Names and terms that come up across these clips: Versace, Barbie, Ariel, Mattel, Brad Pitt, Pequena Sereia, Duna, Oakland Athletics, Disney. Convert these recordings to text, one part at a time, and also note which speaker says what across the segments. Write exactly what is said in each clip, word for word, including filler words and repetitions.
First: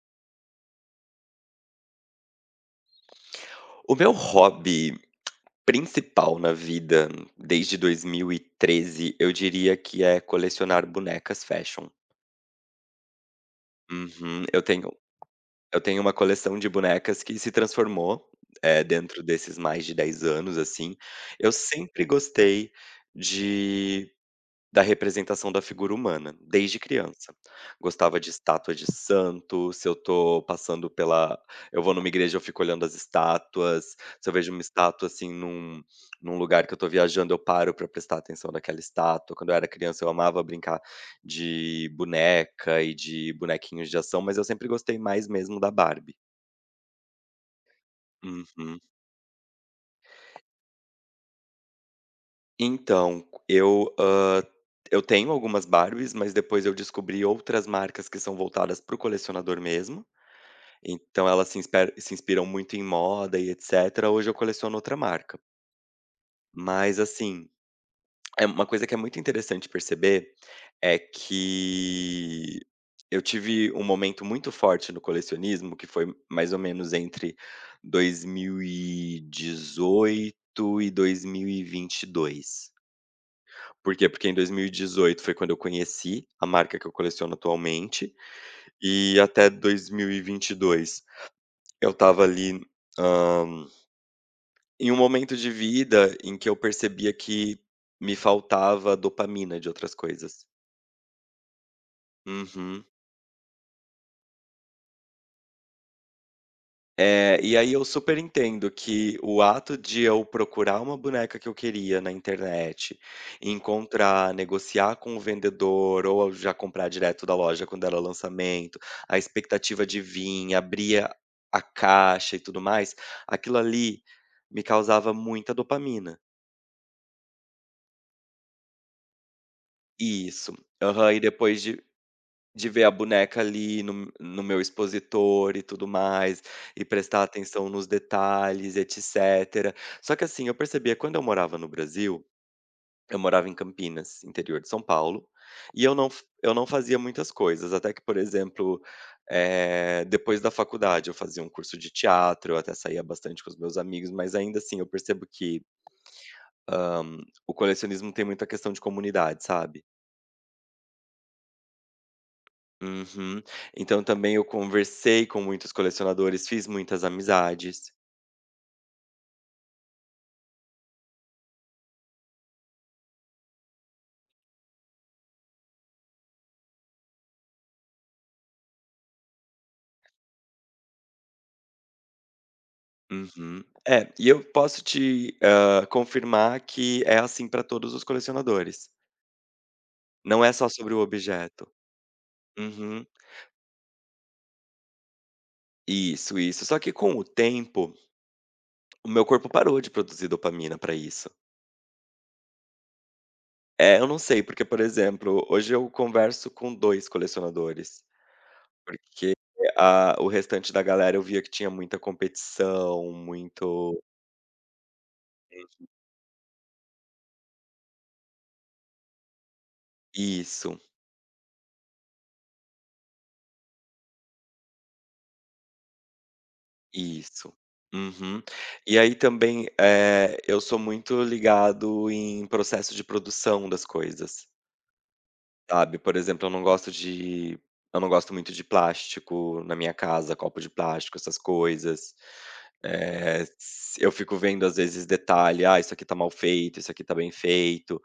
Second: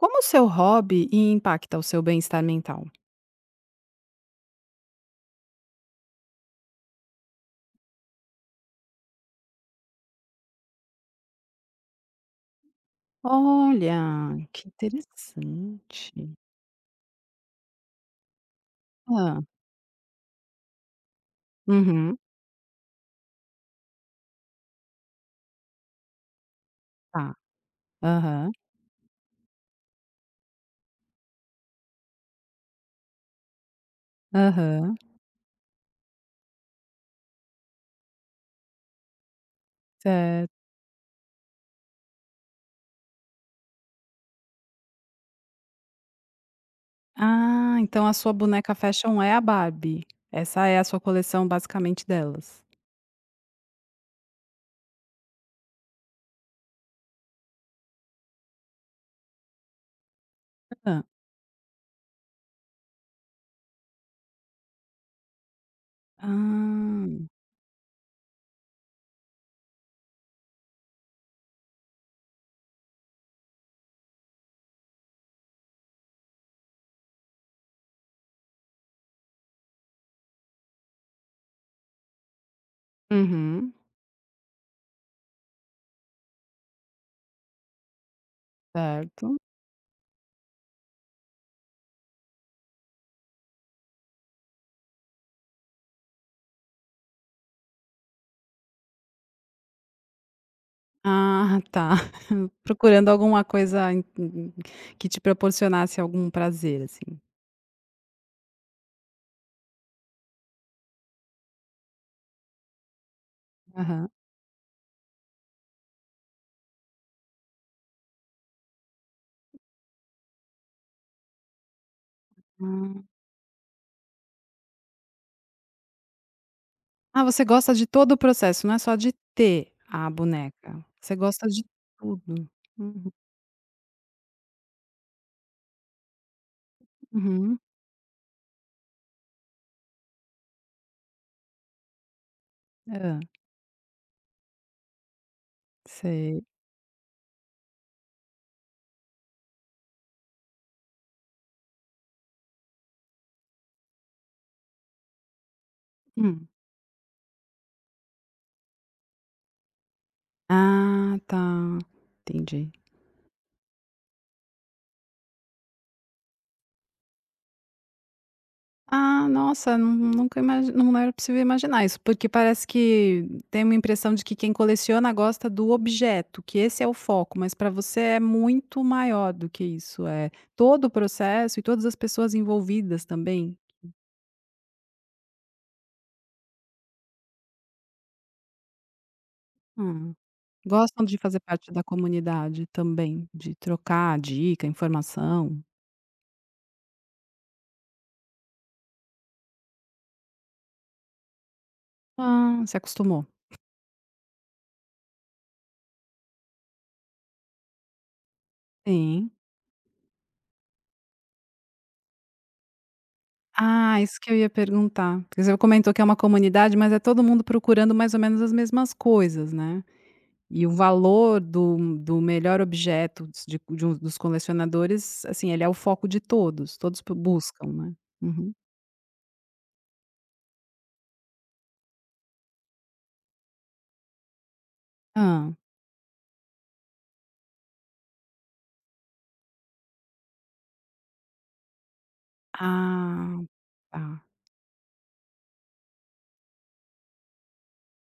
Speaker 1: Como o seu hobby impacta o seu bem-estar mental?
Speaker 2: O meu hobby principal na vida, desde dois mil e treze, eu diria que é colecionar bonecas fashion.
Speaker 1: Olha,
Speaker 2: Uhum, eu
Speaker 1: que
Speaker 2: tenho eu tenho
Speaker 1: interessante.
Speaker 2: uma coleção de bonecas que se transformou, eh, dentro
Speaker 1: Hã.
Speaker 2: desses mais de dez anos, assim. Eu sempre
Speaker 1: Uhum,
Speaker 2: gostei de Da representação da figura humana, desde
Speaker 1: tá.
Speaker 2: criança. Gostava de
Speaker 1: Aham,
Speaker 2: estátua de santo, se eu tô passando pela eu vou numa igreja, eu fico olhando as estátuas, se eu vejo uma
Speaker 1: aham,
Speaker 2: estátua, assim, num num lugar que eu tô viajando, eu paro pra prestar atenção naquela estátua. Quando eu era criança, eu amava
Speaker 1: certo.
Speaker 2: brincar de boneca e de bonequinhos de ação, mas eu sempre gostei mais mesmo da Barbie.
Speaker 1: Ah, então a sua boneca
Speaker 2: Uhum.
Speaker 1: fashion é a Barbie. Essa é a sua coleção basicamente delas.
Speaker 2: Então, eu, hã, eu tenho algumas Barbies, mas depois eu descobri outras marcas que são voltadas para o colecionador mesmo,
Speaker 1: Hã.
Speaker 2: então elas se insper se inspiram muito em moda e etcétera. Hoje eu coleciono outra marca. Mas
Speaker 1: Ah.
Speaker 2: assim, é uma coisa que é muito interessante perceber é que eu tive um momento muito forte no colecionismo, que foi mais ou menos entre dois mil e dezoito e dois mil e vinte e dois.
Speaker 1: Uhum,
Speaker 2: Por quê? Porque em dois mil e dezoito foi quando eu conheci a marca que eu coleciono atualmente, e
Speaker 1: certo.
Speaker 2: até dois mil e e vinte e dois eu estava ali, hã, em um momento de vida em que eu percebia que me faltava dopamina de outras coisas.
Speaker 1: Ah, tá.
Speaker 2: Uhum.
Speaker 1: Procurando alguma coisa in in que te proporcionasse algum prazer, assim.
Speaker 2: É, e aí eu super entendo que o ato de eu procurar uma boneca que eu queria na internet,
Speaker 1: Aham.
Speaker 2: encontrar, negociar com o vendedor ou já comprar direto da loja quando era lançamento, a expectativa de vir, abrir a a caixa e tudo mais,
Speaker 1: Ah.
Speaker 2: aquilo ali me causava muita dopamina.
Speaker 1: Ah, você gosta de todo o processo, não é só de ter a
Speaker 2: Isso.
Speaker 1: boneca,
Speaker 2: Aham,
Speaker 1: você
Speaker 2: e
Speaker 1: gosta
Speaker 2: depois
Speaker 1: de
Speaker 2: de
Speaker 1: tudo.
Speaker 2: De ver a
Speaker 1: Uhum,
Speaker 2: boneca ali no no meu expositor e tudo mais, e prestar
Speaker 1: uhum.
Speaker 2: atenção nos detalhes, etcétera. Só que assim, eu percebia quando eu morava no Brasil, eu
Speaker 1: Hã,
Speaker 2: morava em Campinas, interior de São Paulo, e eu não f
Speaker 1: sei.
Speaker 2: eu não fazia muitas coisas, até que, por exemplo, eh, depois da faculdade eu fazia um curso de teatro, eu até saía bastante com os meus amigos, mas ainda assim eu percebo que
Speaker 1: Hum.
Speaker 2: o colecionismo tem muito a questão de comunidade, sabe?
Speaker 1: Ah, tá, entendi.
Speaker 2: Uhum. Então também eu conversei com muitos colecionadores, fiz muitas amizades.
Speaker 1: Ah, nossa, nu nunca imagi não era possível imaginar isso, porque parece que tem uma impressão de que quem coleciona gosta do objeto, que esse é o foco, mas pra você é muito maior do que isso, é todo o processo e todas as pessoas envolvidas também.
Speaker 2: Uhum. É, e eu posso te, hã, confirmar que é assim para todos os colecionadores.
Speaker 1: Hã.
Speaker 2: Não é só sobre o
Speaker 1: Gostam de fazer
Speaker 2: objeto.
Speaker 1: parte da comunidade
Speaker 2: Uhum.
Speaker 1: também, de trocar dica, informação.
Speaker 2: Isso, isso. Só que com o tempo, o meu corpo parou de produzir dopamina para isso.
Speaker 1: Ah, se acostumou.
Speaker 2: É, eu não sei, porque, por exemplo, hoje eu converso com dois colecionadores,
Speaker 1: Sim.
Speaker 2: porque a o restante da galera eu via que tinha muita competição, muito.
Speaker 1: Ah, isso que eu ia perguntar. Porque você comentou que é uma comunidade, mas é todo mundo procurando mais ou menos as mesmas coisas, né. E o
Speaker 2: Isso.
Speaker 1: valor do do melhor objeto dos de de um dos colecionadores, assim, ele é o foco de todos, todos pro
Speaker 2: Isso.
Speaker 1: buscam, né.
Speaker 2: Uhum.
Speaker 1: Uhum.
Speaker 2: E aí também, eh, eu sou muito ligado em processo de produção das coisas,
Speaker 1: Hã.
Speaker 2: sabe. Por exemplo, eu não gosto de eu não gosto muito de plástico na minha casa, copo de plástico, essas coisas.
Speaker 1: Ah,
Speaker 2: Eh, s Eu
Speaker 1: tá.
Speaker 2: fico vendo às vezes detalhe: "Ah, isso aqui tá mal feito, isso aqui tá bem feito".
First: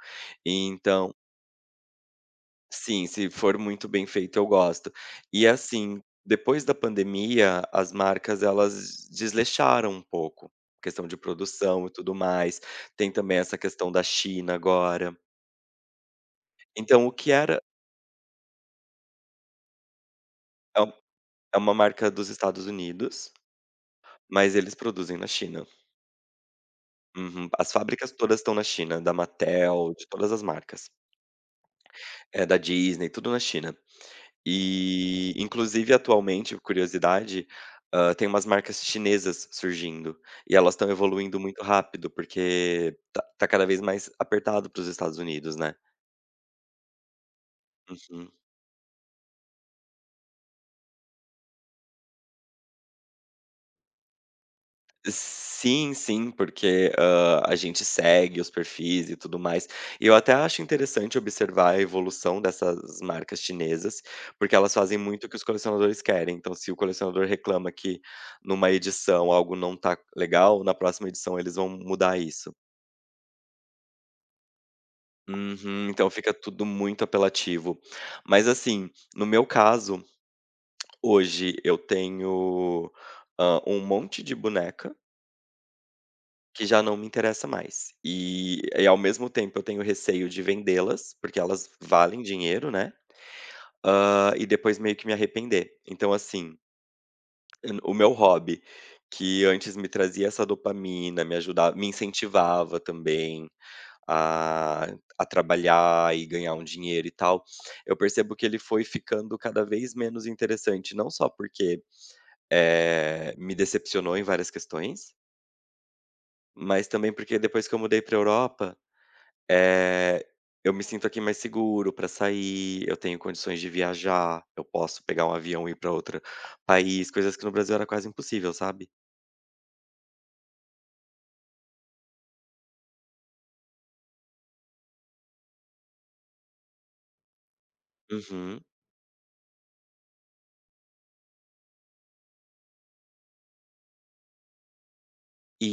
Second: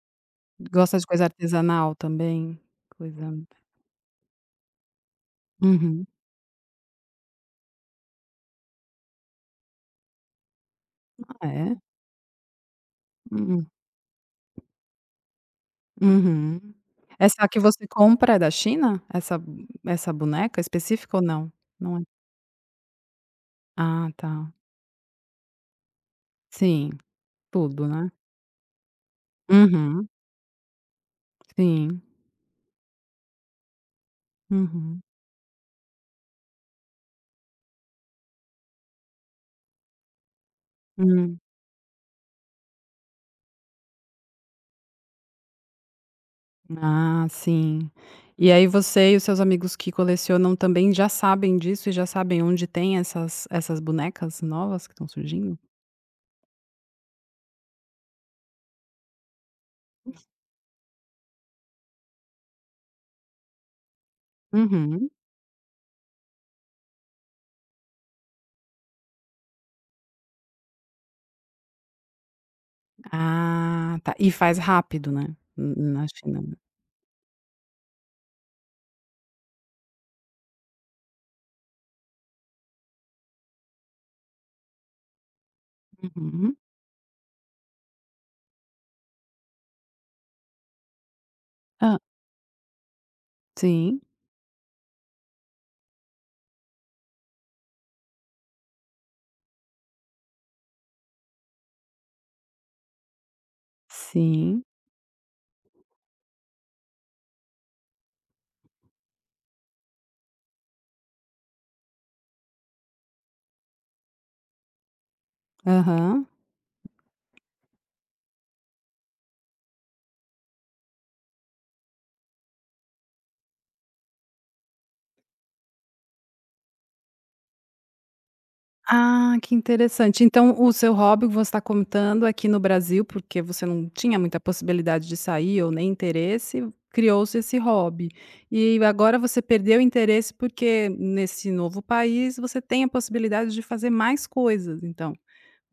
Speaker 2: E
Speaker 1: Gosta de
Speaker 2: então.
Speaker 1: coisa artesanal também?
Speaker 2: Sim,
Speaker 1: Coisa
Speaker 2: se for muito bem feito eu gosto. E assim,
Speaker 1: Uhum.
Speaker 2: depois da pandemia, as marcas elas desleixaram um pouco, questão de
Speaker 1: Ah, é?
Speaker 2: produção e tudo mais. Tem também essa
Speaker 1: Hum.
Speaker 2: questão da China agora.
Speaker 1: Uhum.
Speaker 2: Então o que
Speaker 1: Essa que
Speaker 2: era.
Speaker 1: você compra é da China? Essa essa boneca
Speaker 2: é um
Speaker 1: específica ou não?
Speaker 2: é uma
Speaker 1: Não é?
Speaker 2: marca dos Estados Unidos,
Speaker 1: Ah, tá.
Speaker 2: mas eles produzem na China.
Speaker 1: Sim,
Speaker 2: Uhum. As
Speaker 1: tudo, né.
Speaker 2: fábricas todas estão na China, da Mattel, de
Speaker 1: Uhum.
Speaker 2: todas as marcas.
Speaker 1: Sim.
Speaker 2: É, da Disney, tudo na China.
Speaker 1: Uhum.
Speaker 2: E, inclusive, atualmente, curiosidade, hã, tem umas marcas chinesas surgindo, e elas estão
Speaker 1: Hum.
Speaker 2: evoluindo muito rápido, porque tá tá cada vez mais apertado para os Estados Unidos, né.
Speaker 1: Ah, sim.
Speaker 2: Uhum.
Speaker 1: E aí você e os seus amigos que colecionam também já sabem disso e já sabem onde tem essas essas bonecas novas que estão surgindo?
Speaker 2: Sim, sim, porque, hã, a gente segue os perfis e tudo mais. E eu até acho interessante observar a evolução dessas marcas chinesas, porque elas fazem
Speaker 1: Uhum.
Speaker 2: muito o que os colecionadores querem. Então, se o colecionador reclama que numa edição algo não tá legal, na próxima edição eles vão mudar isso.
Speaker 1: Ah, tá. E faz rápido, né, n
Speaker 2: Uhum,
Speaker 1: na
Speaker 2: então fica
Speaker 1: China, né.
Speaker 2: tudo muito apelativo. Mas assim, no meu caso, hoje eu tenho, hã, um monte de boneca
Speaker 1: Uhum.
Speaker 2: que já não me interessa mais. E e ao mesmo tempo eu tenho receio de vendê-las, porque elas
Speaker 1: Ah,
Speaker 2: valem dinheiro, né,
Speaker 1: sim,
Speaker 2: hã, e depois meio que me arrepender. Então assim, n o meu hobby, que antes me trazia essa dopamina, me ajudava, me incentivava também
Speaker 1: sim.
Speaker 2: a a trabalhar e ganhar um dinheiro e tal, eu percebo que ele foi ficando cada vez menos interessante, não só porque, eh, me decepcionou em várias questões,
Speaker 1: Aham.
Speaker 2: mas também porque depois que eu mudei pra Europa, eh, eu me sinto aqui mais seguro para sair, eu tenho condições de viajar, eu posso pegar um avião e ir para outro país, coisas que no Brasil era quase impossível, sabe.
Speaker 1: Ah, que interessante. Então o seu hobby, que você está contando aqui no Brasil, porque você não tinha muita possibilidade de sair ou nem interesse, criou-se esse hobby.
Speaker 2: Uhum.
Speaker 1: E agora você perdeu o interesse porque nesse novo país você tem a possibilidade de fazer mais coisas, então.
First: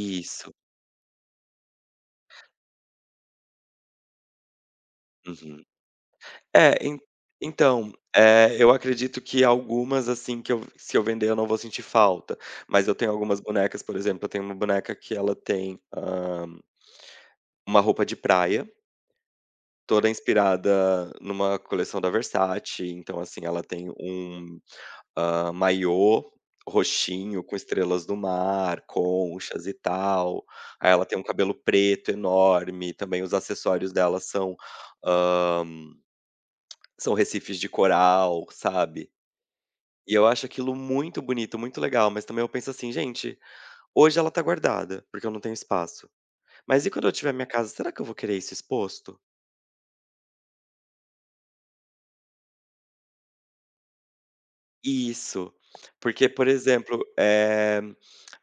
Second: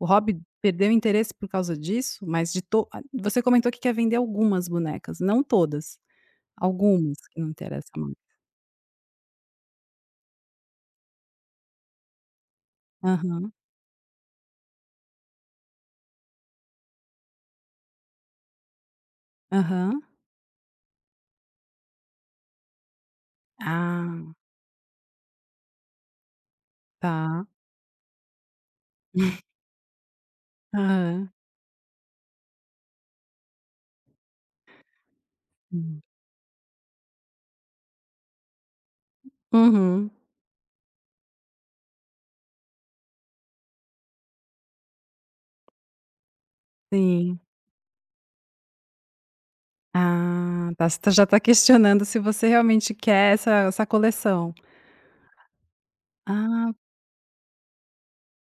Speaker 1: O hobby perdeu o interesse por causa disso, mas de to a você comentou que quer vender algumas bonecas, não
Speaker 2: Uhum.
Speaker 1: todas,
Speaker 2: É, en
Speaker 1: algumas que não interessa
Speaker 2: então,
Speaker 1: mais.
Speaker 2: eh, eu acredito que algumas, assim, que eu, se eu vender, eu não vou sentir falta, mas eu tenho algumas
Speaker 1: Aham,
Speaker 2: bonecas, por exemplo, eu tenho uma boneca que ela tem, hã, uma roupa de praia,
Speaker 1: aham.
Speaker 2: toda inspirada numa coleção da Versace, então, assim, ela tem
Speaker 1: Ah,
Speaker 2: um, hã, maiô roxinho
Speaker 1: tá.
Speaker 2: com estrelas do mar, conchas e tal, aí ela tem um
Speaker 1: Aham.
Speaker 2: cabelo preto enorme, também os acessórios dela são, ah,
Speaker 1: Hum.
Speaker 2: são recifes de coral, sabe.
Speaker 1: Uhum.
Speaker 2: E eu acho aquilo muito bonito, muito legal, mas também eu penso assim: "Gente, hoje ela tá guardada, porque eu não tenho espaço. Mas e quando eu tiver
Speaker 1: Sim.
Speaker 2: minha casa, será que eu vou querer isso exposto?"
Speaker 1: Ah, tá. Você tá, já tá questionando se você realmente quer essa essa coleção.
Speaker 2: Isso. Porque, por
Speaker 1: Ah,
Speaker 2: exemplo, eh,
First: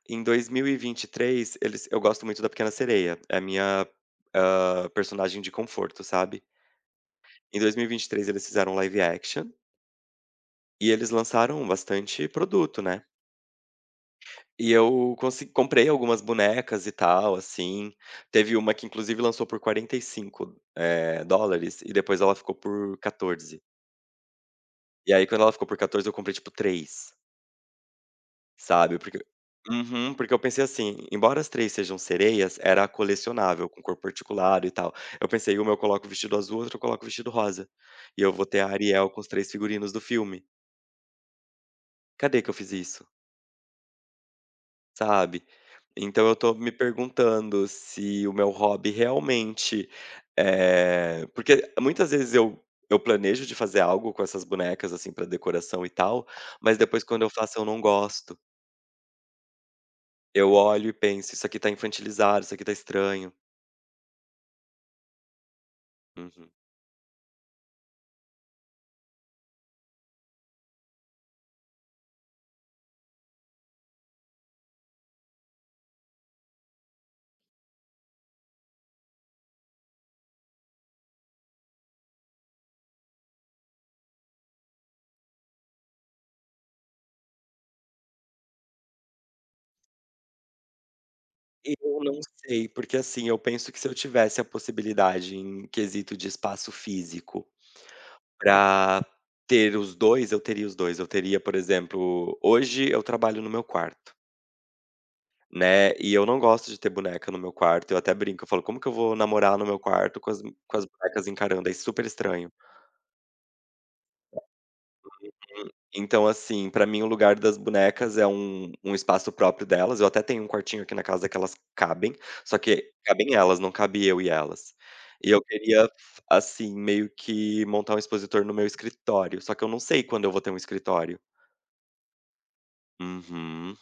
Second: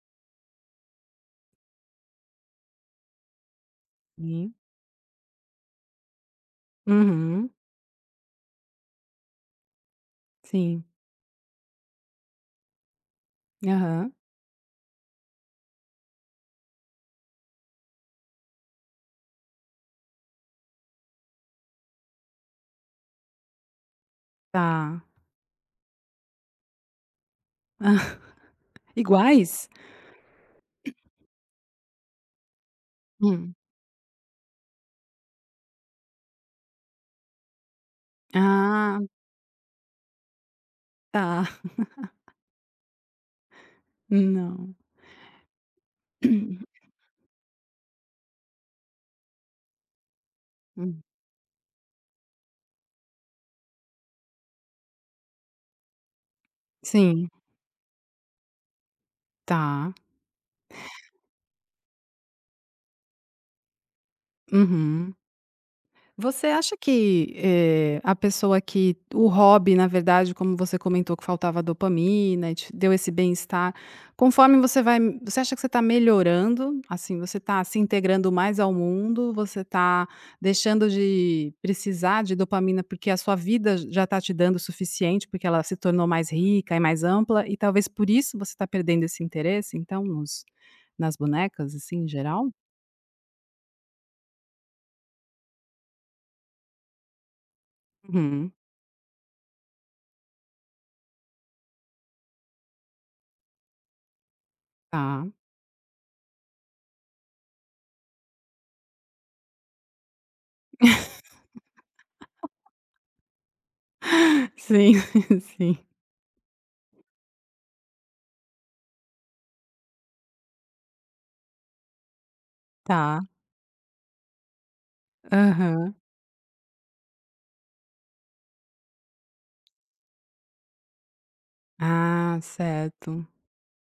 Speaker 2: em dois mil e vinte e três, eles eu gosto muito da Pequena Sereia, é a minha,
Speaker 1: sim.
Speaker 2: hã, personagem de conforto, sabe.
Speaker 1: Uhum.
Speaker 2: Em dois mil e vinte e três eles fizeram um live action,
Speaker 1: Sim.
Speaker 2: e eles lançaram bastante produto, né.
Speaker 1: Aham.
Speaker 2: E eu consi comprei algumas bonecas e tal, assim. Teve uma que inclusive lançou por quarenta e cinco, eh, dólares e depois ela ficou por quatorze.
Speaker 1: Tá.
Speaker 2: E aí quando ela ficou por quatorze eu comprei tipo três, sabe, porque.
Speaker 1: Iguais?
Speaker 2: Uhum. Porque eu pensei assim, embora as três sejam sereias, era
Speaker 1: Hum.
Speaker 2: colecionável, com cor particular e tal. Eu pensei: "Uma eu coloco o vestido azul, outra eu coloco o vestido rosa, e eu vou ter a
Speaker 1: Ah,
Speaker 2: Ariel com os três figurinos do filme".
Speaker 1: tá.
Speaker 2: Cadê que eu fiz isso?
Speaker 1: Não.
Speaker 2: Sabe? Então eu tô me perguntando se o meu hobby realmente,
Speaker 1: Hum.
Speaker 2: eh porque muitas vezes eu eu planejo de fazer algo com essas bonecas, assim, pra decoração e tal, mas depois quando
Speaker 1: Sim,
Speaker 2: eu faço eu não gosto.
Speaker 1: tá.
Speaker 2: Eu olho e penso: "Isso aqui tá infantilizado, isso aqui tá estranho".
Speaker 1: Uhum. Você
Speaker 2: Uhum.
Speaker 1: acha que, eh, a pessoa que o hobby, na verdade, como você comentou que faltava dopamina e te deu esse bem-estar, conforme você vai você acha que você está melhorando, assim, você está se integrando mais ao mundo, você está deixando de precisar de dopamina, porque a sua vida já está te dando o suficiente, porque ela se tornou mais rica e mais ampla, e talvez por isso você está perdendo esse interesse, então, nos nas bonecas, assim,
Speaker 2: Eu
Speaker 1: em
Speaker 2: não
Speaker 1: geral?
Speaker 2: sei, porque, assim, eu penso que se eu tivesse a possibilidade em quesito de espaço físico
Speaker 1: Uhum.
Speaker 2: pra ter os dois eu teria os dois. Eu teria, por exemplo, hoje eu trabalho no meu quarto.
Speaker 1: Tá.
Speaker 2: Né, e eu não gosto de ter boneca no meu quarto, eu até brinco, eu falo: "Como que eu vou namorar no meu quarto com as com as bonecas encarando?" É super estranho.
Speaker 1: Sim, sim.
Speaker 2: En então, assim, pra mim o lugar das bonecas é um um espaço próprio delas, eu até tenho um quartinho aqui na casa que elas cabem, só que
Speaker 1: Tá.
Speaker 2: cabem elas, não cabe eu e elas. E eu queria,
Speaker 1: Aham.
Speaker 2: assim, meio que montar um expositor no meu escritório, só que eu não sei quando eu vou ter um escritório.
Speaker 1: Ah, certo.
Speaker 2: Uhum,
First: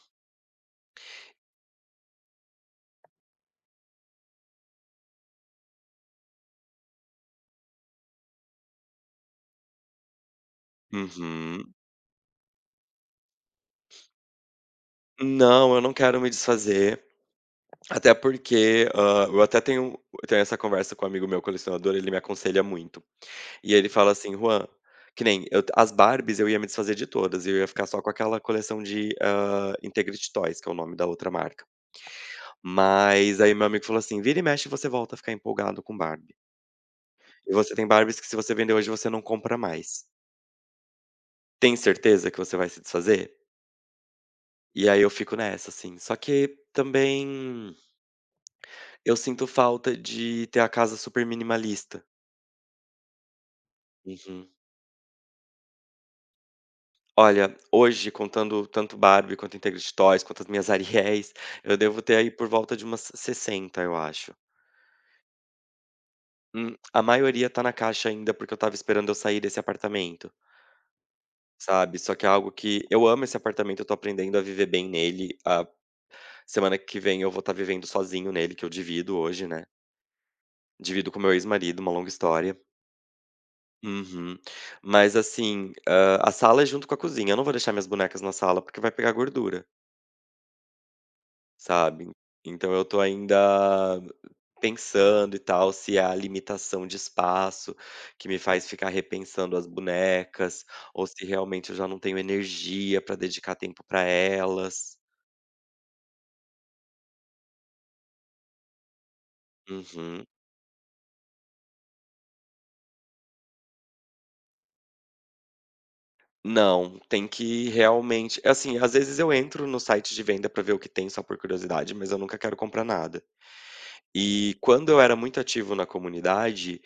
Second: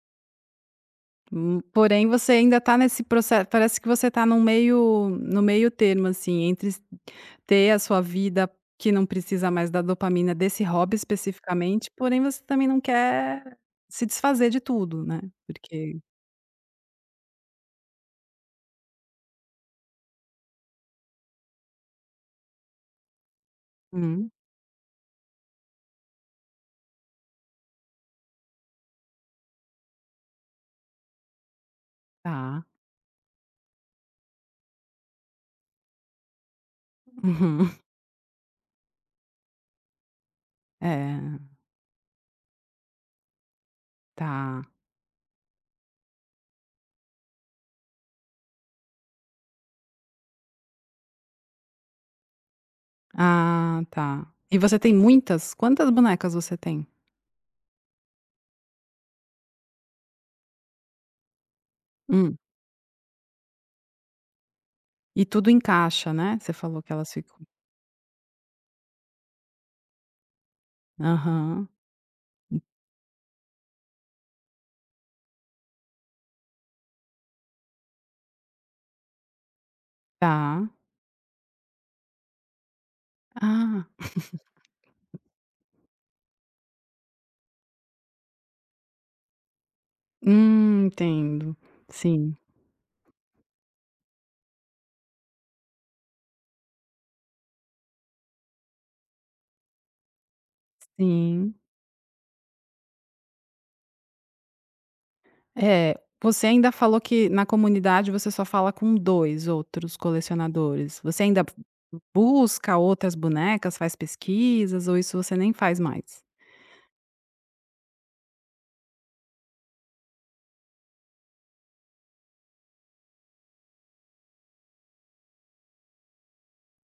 Speaker 1: Hum, porém você ainda tá nesse processo, parece que você tá no meio no meio termo, assim, entre s ter a sua vida que não precisa mais da dopamina desse hobby
Speaker 2: uhum.
Speaker 1: especificamente, porém você também não quer se desfazer de tudo, né,
Speaker 2: Não, eu não
Speaker 1: porque
Speaker 2: quero me desfazer. Até porque, hã, eu até tenho tenho essa conversa com um amigo meu colecionador, ele me aconselha muito. E ele fala
Speaker 1: hum,
Speaker 2: assim: "Juan", que nem eu as Barbies eu ia me desfazer de todas, eu ia ficar só com aquela coleção de, hã, Integrity Toys, que é o nome da outra marca.
Speaker 1: tá.
Speaker 2: Mas aí meu amigo falou assim: "Vira e mexe você volta a ficar empolgado com Barbie. E você tem Barbies que se você vender hoje você não compra mais.
Speaker 1: Uhum. É,
Speaker 2: Tem certeza que você vai se desfazer?"
Speaker 1: tá.
Speaker 2: E aí eu fico nessa, assim. Só que também eu sinto falta de ter a casa super minimalista.
Speaker 1: Ah, tá.
Speaker 2: Uhum.
Speaker 1: E você tem muitas? Quantas bonecas você tem?
Speaker 2: Olha, hoje contando tanto Barbie quanto Integrity Toys, quanto as minhas Ariéis, eu devo ter aí
Speaker 1: Hum.
Speaker 2: por volta de umas sessenta, eu acho.
Speaker 1: E tudo encaixa, né, você
Speaker 2: Hum,
Speaker 1: falou que
Speaker 2: a
Speaker 1: elas ficam,
Speaker 2: maioria tá na caixa ainda, porque eu estava esperando eu sair desse apartamento,
Speaker 1: aham,
Speaker 2: sabe. Só que é algo que eu amo esse apartamento, eu tô aprendendo a viver bem nele, a semana que vem eu vou estar vivendo sozinho nele, que eu divido hoje, né.
Speaker 1: tá.
Speaker 2: Divido com meu ex-marido, uma longa história.
Speaker 1: Ah,
Speaker 2: Uhum. Mas assim, hã, a sala é junto com a cozinha, eu não vou deixar minhas bonecas na sala, porque vai pegar gordura.
Speaker 1: hum, entendo.
Speaker 2: Sabe?
Speaker 1: Sim,
Speaker 2: Então eu tô ainda pensando e tal, se é a limitação de espaço que me faz ficar repensando as bonecas, ou se
Speaker 1: sim.
Speaker 2: realmente eu já não tenho energia pra dedicar tempo pra elas.
Speaker 1: É, você ainda falou que na comunidade você só fala com dois outros
Speaker 2: Uhum.
Speaker 1: colecionadores. Você ainda busca outras bonecas, faz pesquisas ou isso você nem faz mais?
Speaker 2: Não, tem que realmente assim, às vezes eu entro no site de venda pra ver o que tem só por curiosidade, mas eu nunca quero comprar nada. E quando eu era muito ativo na comunidade,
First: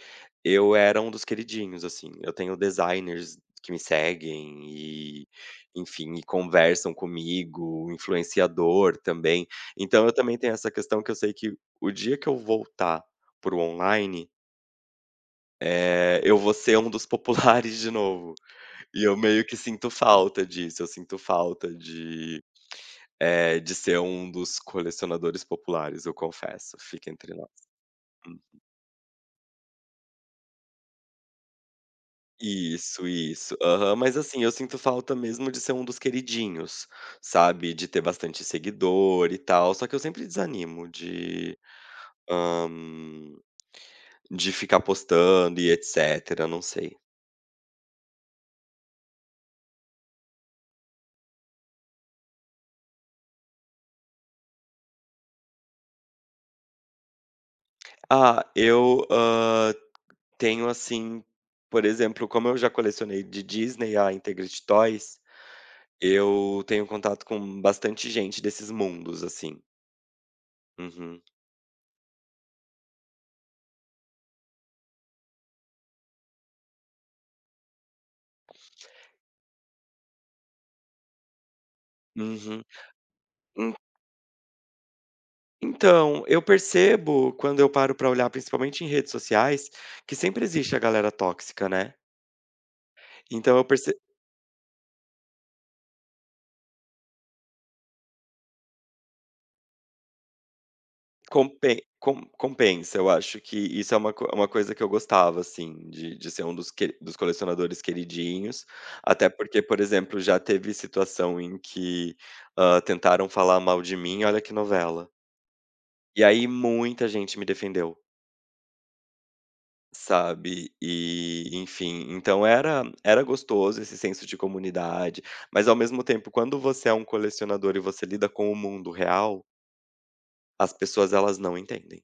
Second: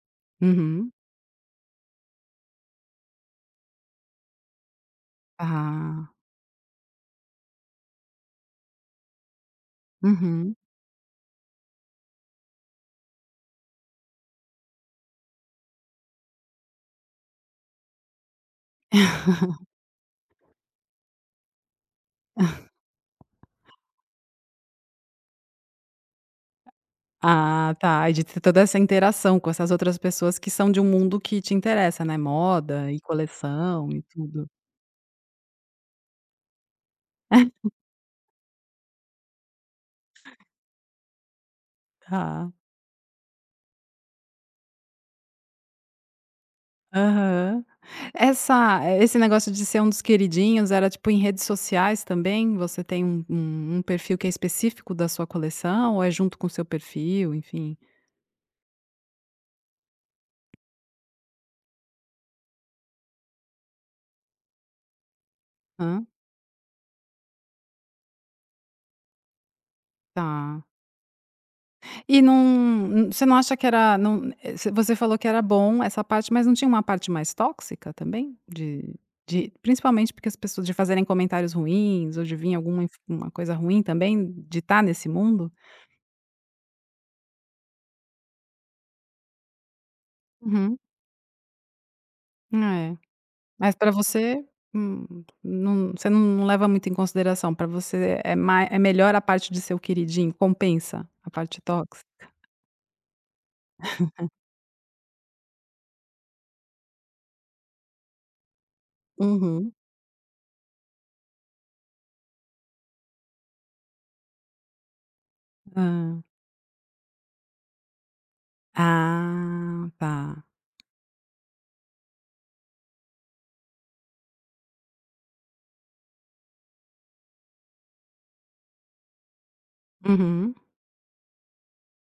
Speaker 2: eu
Speaker 1: Uhum.
Speaker 2: era um dos queridinhos, assim. Eu tenho designers que me seguem e,
Speaker 1: Ah,
Speaker 2: enfim, e conversam comigo, influenciador também. Então eu também tenho
Speaker 1: uhum.
Speaker 2: essa questão que eu sei que o dia que eu voltar pro online, eh, eu vou ser um dos populares de novo. E eu meio que sinto falta disso, eu sinto falta de, eh, de ser um dos colecionadores populares, eu confesso, fica entre nós.
Speaker 1: Ah, tá. E de ter toda essa interação com essas outras pessoas que são de um mundo que te interessa, né, moda e
Speaker 2: Isso, isso.
Speaker 1: coleção
Speaker 2: Aham.
Speaker 1: e
Speaker 2: Mas assim,
Speaker 1: tudo.
Speaker 2: eu sinto falta mesmo de ser um dos queridinhos, sabe, de ter bastante seguidor e tal, só que eu sempre desanimo de,
Speaker 1: Tá.
Speaker 2: hã, de ficar postando e etcétera, não sei.
Speaker 1: Aham. Essa esse negócio de ser um dos queridinhos era, tipo, em redes sociais também? Você tem um um um perfil que é específico da sua coleção ou é junto com o seu perfil, enfim?
Speaker 2: Ah, eu, hã, tenho assim, por exemplo, como eu já colecionei de Disney a Integrity Toys,
Speaker 1: Hã?
Speaker 2: eu tenho contato com bastante gente desses mundos, assim.
Speaker 1: Tá.
Speaker 2: Uhum.
Speaker 1: E não n- você não acha que era não, eh, você você falou que era bom essa parte, mas não tinha uma parte mais tóxica também? De de principalmente porque as pessoas de fazerem comentários ruins ou de vir
Speaker 2: Uhum.
Speaker 1: alguma inf uma coisa ruim também, de estar nesse mundo?
Speaker 2: Então, eu percebo quando eu paro pra olhar, principalmente em redes sociais, que sempre existe
Speaker 1: Uhum.
Speaker 2: a galera tóxica, né.
Speaker 1: É.
Speaker 2: Então eu
Speaker 1: Mas para
Speaker 2: perce
Speaker 1: você, hum, não, você não leva muito em consideração, para você é mai é melhor a parte de seu queridinho, compensa a parte tóxica?
Speaker 2: Compensa, eu acho que isso é uma co uma coisa que eu gostava, assim, de de ser um dos que dos colecionadores queridinhos, até porque,
Speaker 1: Uhum.
Speaker 2: por exemplo, já teve situação em que, hã, tentaram falar mal de mim, olha que novela.
Speaker 1: Hã.
Speaker 2: E aí muita gente me defendeu.
Speaker 1: Ah, tá.
Speaker 2: Sabe, e enfim, então era era gostoso esse senso de comunidade, mas ao mesmo tempo quando você é um colecionador e você lida com o mundo real,
Speaker 1: Uhum.
Speaker 2: as pessoas elas não entendem.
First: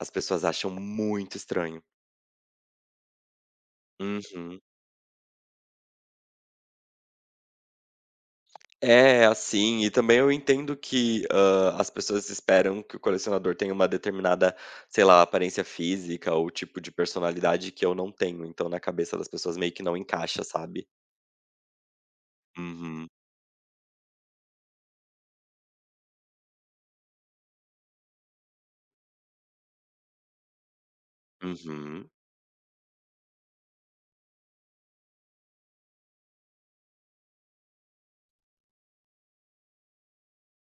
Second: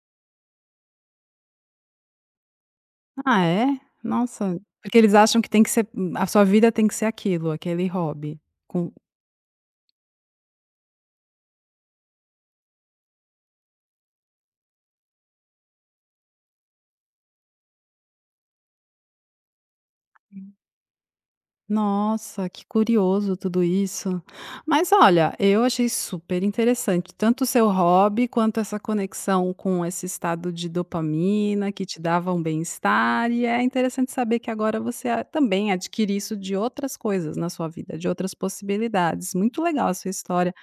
Speaker 2: As pessoas acham muito estranho.
Speaker 1: Ah, é? Nossa,
Speaker 2: Uhum.
Speaker 1: porque eles acham que tem que ser a sua vida, tem que ser aquilo, aquele hobby.
Speaker 2: É,
Speaker 1: Com
Speaker 2: é assim, e também eu entendo que, hã, as pessoas esperam que o colecionador tenha uma determinada, sei lá, aparência física ou tipo de personalidade que eu não tenho, então na cabeça das pessoas meio que não encaixa, sabe.
Speaker 1: Nossa, que
Speaker 2: Uhum,
Speaker 1: curioso tudo isso. Mas olha, eu achei super interessante, tanto o seu hobby quanto essa conexão com esse estado de dopamina que te
Speaker 2: uhum,
Speaker 1: dava um bem-estar, e é interessante saber que agora você a- também adquire isso de outras coisas na sua vida, de outras possibilidades. Muito legal a sua história.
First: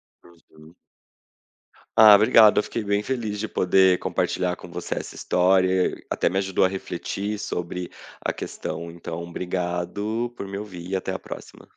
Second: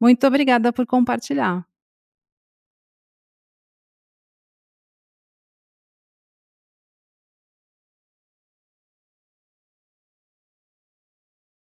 Speaker 1: Muito obrigada
Speaker 2: uhum.
Speaker 1: por compartilhar.
Speaker 2: Ah, obrigado. Eu fiquei bem feliz de poder compartilhar com você essa história, até me ajudou a refletir sobre a questão. Então, obrigado por me ouvir e até a próxima.